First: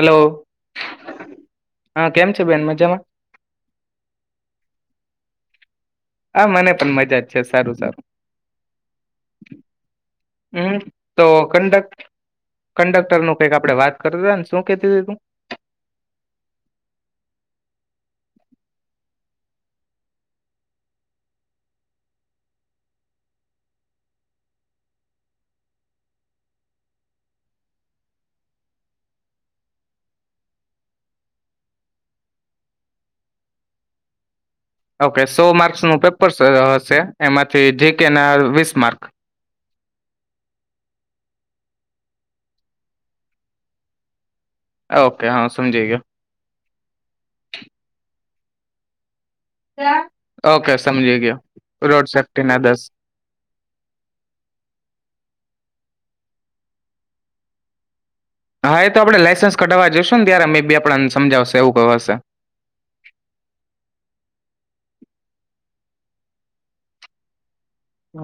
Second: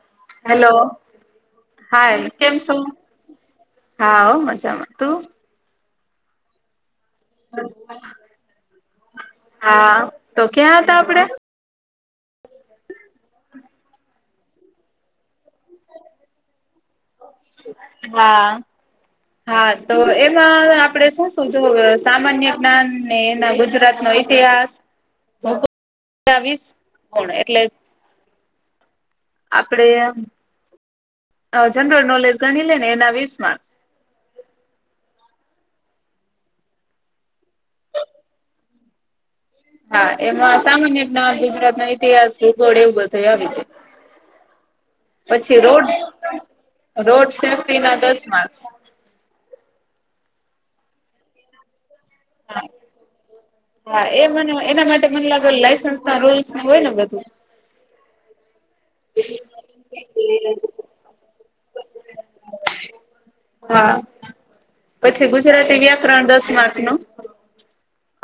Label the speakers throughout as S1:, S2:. S1: Hello
S2: hello
S1: હા
S2: hi
S1: છે
S2: કેમ
S1: બેન
S2: છો?
S1: મજામાં
S2: હા હો મજામાં તું?
S1: હા મને પણ મજા જ છે સારું સારું
S2: હા તો
S1: હમ
S2: ક્યાં હતા આપડે
S1: તો કંડક કંડક્ટર નો કે કા આપડે વાત કરતા હતા ને શું કેતી હતી તું?
S2: હા હા તો એમાં આપણેે શું શું જો સામાન્ય જ્ઞાન ને એના ગુજરાત નો ઇતિહાસ વીસ ગુણ [unintelligible] એટલે આપડે જનરલ નોલેજ ગણી લે ને એના વિસ માર્ક્સ
S1: ઓકે સો માર્ક ન પેપર શે એમાંથી જી કે ના વીસ માર્ક?
S2: હા એમાં સામાન્ય રીતના ગુજરાત ન ઈતિહાસ ભૂગોળ એવું બધું આવી છે.
S1: ઓકે હા સમજી ગયો.
S2: રોડ સેફ્ટી ના દસ માર્કસ.
S1: ઓકે સમજી ગયો. રોડ સેફ્ટી ના
S2: હા
S1: દસ
S2: હા એ મને એના માટે મને લાગ લાઈસન્સ રોલ હોય ને બધું?
S1: હા એ તો આપડે લાસન્સ કઢવા જઈશું ને ત્યારે મે બી આપડાને સમજાવશે એવું ક હશે.
S2: હા પછી ગુજરાતી વ્યાકરણ દસ માર્ક નું.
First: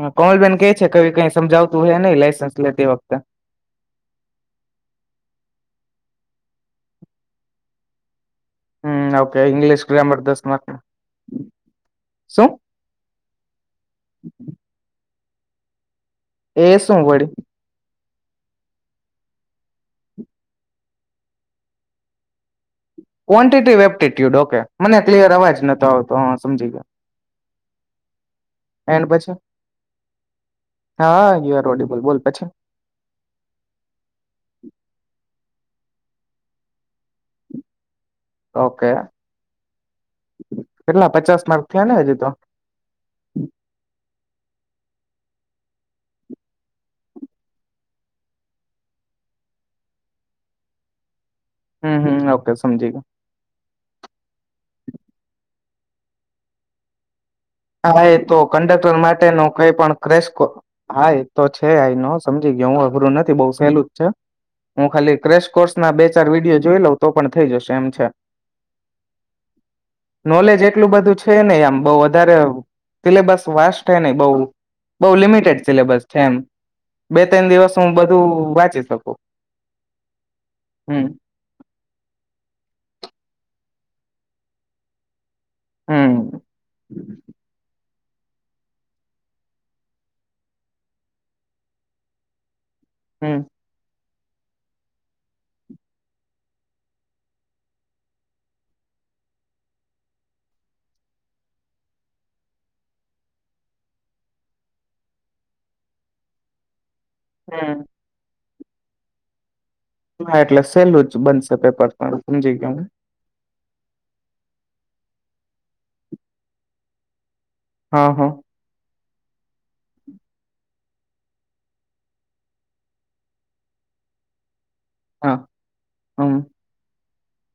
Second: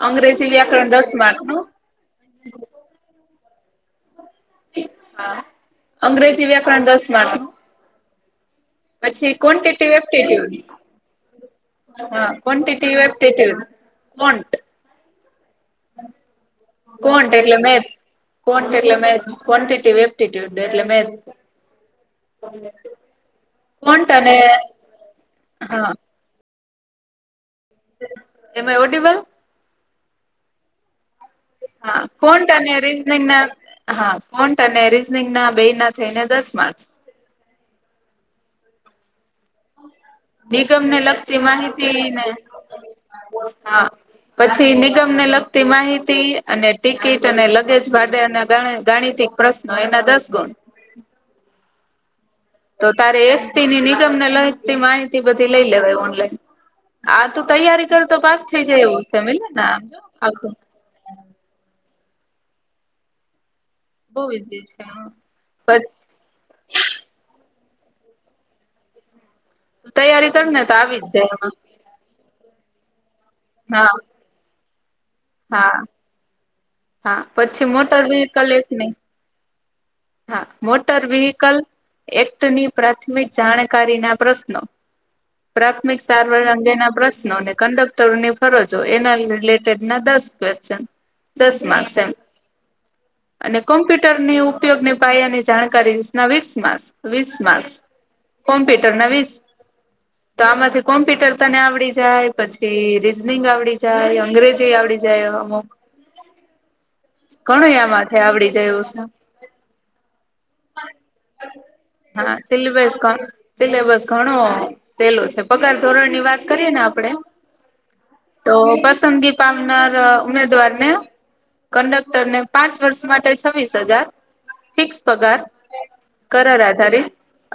S2: અંગ્રેજી
S1: કોમલબેન કે છે
S2: વ્યાકરણ
S1: ક
S2: દસ
S1: કઈ
S2: માર્ક નું
S1: સમજાવતું હોય નઈ લાયસન્સ લે તે વખતે.
S2: હા અંગ્રેજી વ્યાકરણ દસ માર્કનું.
S1: હમ ઓકે ઇંગ્લિશ ગ્રામર દસ
S2: પછી
S1: માર્ક શું
S2: કો [unintelligible]
S1: એ શું
S2: કો
S1: વળી
S2: એટલે મેથ્સ. કો એટલે મેથ ક્વન્ટિટી એપ્ટટ્યુડ એટલે મેથ્સ.
S1: ક્વોન્ટિટી
S2: કોન્ટ અને
S1: વેપ્ટીટ્યુડ ઓકે મને ક્લિયર અવાજ નતો
S2: હા
S1: આવતો હા સમજી ગયો.
S2: એમાં આઈ
S1: એન્ડ
S2: ઓડીબલ?
S1: પછી હા યુ આર ઓડિબલ
S2: હા
S1: બોલ
S2: કોટ
S1: પછી
S2: અને રીઝનિંગ ના હા કોટ અને રીઝનિંગ ના બે ના થઈને દસ માર્ચ.
S1: ઓકે
S2: નિગમ ને
S1: કેટલા
S2: લગતી
S1: પચાસ માર્ક થયા ને હજી
S2: માહિતીને
S1: તો
S2: હ પછી નિગમને લગતી માહિતી અને ટિકિટ અને લગેજ માટે ગણિત પ્રશ્નો એના દસ ગુણ
S1: હમ હમ ઓકે
S2: તો
S1: સમજી ગયો
S2: તારે એસીની નિગમને લખતી માહિતી બધી લઈ લેવા ઓનલાઈન આ તું તૈયારી કર
S1: હા એ તો
S2: પાસ થઈ જાય
S1: કંડક્ટર
S2: એવું છે
S1: માટે ન
S2: મિલે ને
S1: કઈ
S2: આમ
S1: પણ
S2: જો
S1: ક્રેસકો
S2: આખું
S1: હા એ તો છે આનો સમજી ગયો હું અઘરું નથી બઉુ ેલું જ છે
S2: બહુ ઈઝી છે
S1: હું ખાલી ક્રેશ કોર્સ ના બે
S2: પછી
S1: ચાર વિડીયો જોઈ લઉ તો પણ થઈ જશે તેમ છે
S2: તૈયારી કર ને
S1: નોલેજ
S2: તો
S1: એટલું
S2: આવી જ
S1: બધું છે
S2: જાય
S1: નને
S2: એમાં
S1: આમ બઉ વધારે હ સિલેબસ વાસ
S2: હા
S1: છેે નઈ બહુ બઉુ લિમિટેડ
S2: હા
S1: સિલેબસ છે એમ
S2: હા
S1: બે ત્રણ
S2: પછી
S1: દિવસ હું
S2: મોટર વહકલ
S1: બધું
S2: એક
S1: વાંચી
S2: નહી
S1: શકું
S2: હા મોટર
S1: હમ
S2: વહકલ એક્ટની પ્રાથમિક જાણ જાણકારી ના પ્રશ્નો પ્રાથમિક
S1: હમ
S2: સારવાર અંગેના પ્રશ્નોને કંડક ની ફરજો એના રિલેટેડ ના દસ ક્વેશચન દસ માર્ક્સ એમ
S1: હમ
S2: અને કોમ્પ્યુટર કોપટરની ઉપયોગની પાયાની જાણકારી વી ના વીસ માર્સ વીસ માર્સ કોમ્પ્યુટર ના વીસ તો આમાંથી કોમ્પ્યુટર તને આવડી જાય પછી રીઝનિંગ આવડી જાય અંગ્રેજી આવડી જાય અમુક ઘણો
S1: હમ
S2: આમાં છે આવડી જય ઉષ્ણ
S1: હા એટલે સેલું જ બનશે પેપરું
S2: હા
S1: સમજી ગયા હું
S2: સિલેબસ સિલેબસ ઘણો સેલો છે પગાર ધોરણ ની વાત કરીય ને આપડે
S1: હા હા
S2: તો પસંદગી પામનાર ઉમેદવારને કંડક રને પાંચ વર્ષ માટે છવ્વીસ હજાર ફિક્સ
S1: હા
S2: પગાર
S1: હમ
S2: કરાર આધારે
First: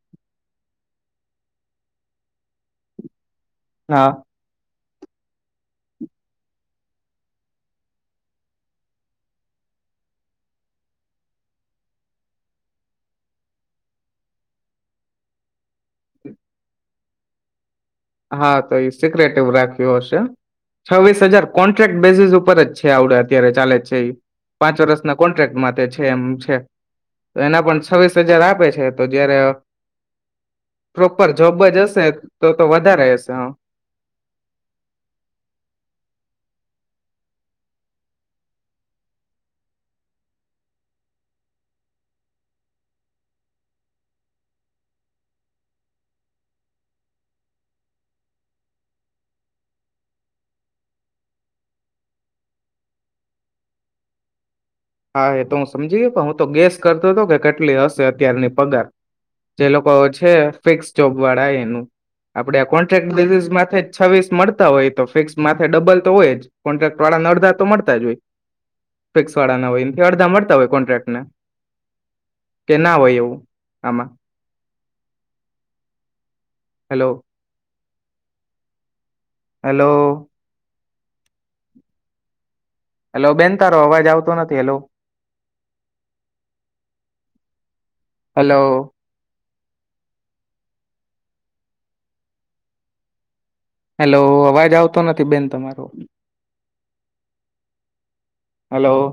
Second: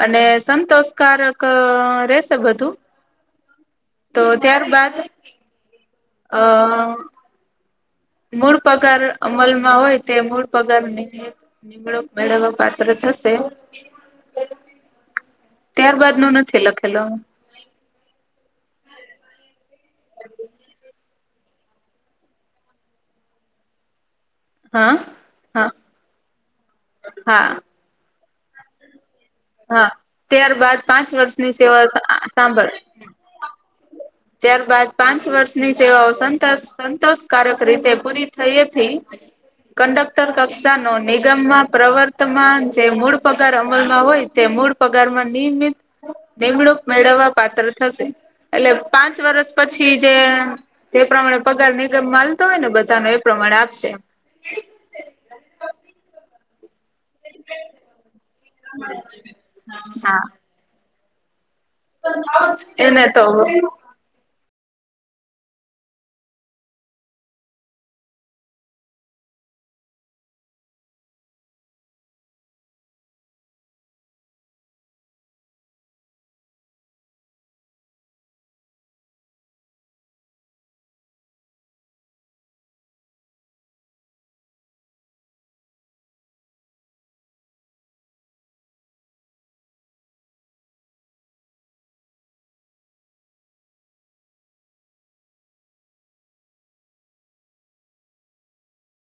S2: અને સંતોષકારક રેશે બધું
S1: હા
S2: તો ત્યારબાદ હ મૂળ પગાર અમલમાં હોય તે મૂળ પગારક મેળવવા પાત્ર થશે ત્યારબાદ ન નથી લખેલો
S1: ક્રએટિવ રાખ હશે છવવીસ હજાર કોન્ટ્રાક્ટ બેસીિસ ઉપર જ છે આવડે અત્યારે ચાલે જ છે એ પાંચ
S2: હા
S1: વર્ષના કોન્ટ્રાક્ટ
S2: હા
S1: માટે છે એમ છે
S2: હા
S1: એના પણ છ્વીસ જરા આપે છે તો જયારે
S2: હા ત્યાર બાાદ પાંચ વર્ષની સેવા સાંભળ
S1: રહે છે હ
S2: ત્યારબાદ પાંચ વર્ષની સેવાઓ સ સંતોષકારક રીતે પૂરી થઈેથી કંડક્ટર કક્ષાનો નિગમમાં પ્રવર્તમાન જે મૂળ પગાર અમલમાં હોય તે મૂળ પગારમાં નિયમિત નિમણૂક મેળવવા પાત્ર થશે એટલે પાંચ વર્ષ પછી જે જે પ્રમાણે પગાર નિગમ માલતો હોય ને બધાનો એ પ્રમાણે આપશે
S1: હા એ તો હું સમજી ગયો પણ હું તો ગેસ કરતો હતો કે કેટલી હશે અત્યારની પગાર જે લોકો છે ફિક્સ ચોપવાડા એ
S2: હા
S1: આપડે
S2: એને
S1: કોન્ટ્રાક્ટ
S2: તો
S1: બેસ છવીસ મળ હોય તો ફિક્સ માથે ડબલ તો હોય જ કોન્ટ્રાક્ટ વાળા અડધા તો મળતા જ હોય ફિક્સ વાળા ના હોય અડધા મળતા હોય કોન્ટ્રાક્ટને કે ના હોય એવું આમાં હલો હેલો હલો બેન તારો અવાજ આવતો નથી હેલો હલો હેલો અવાજ આવતો નથી બેન તમારો હલો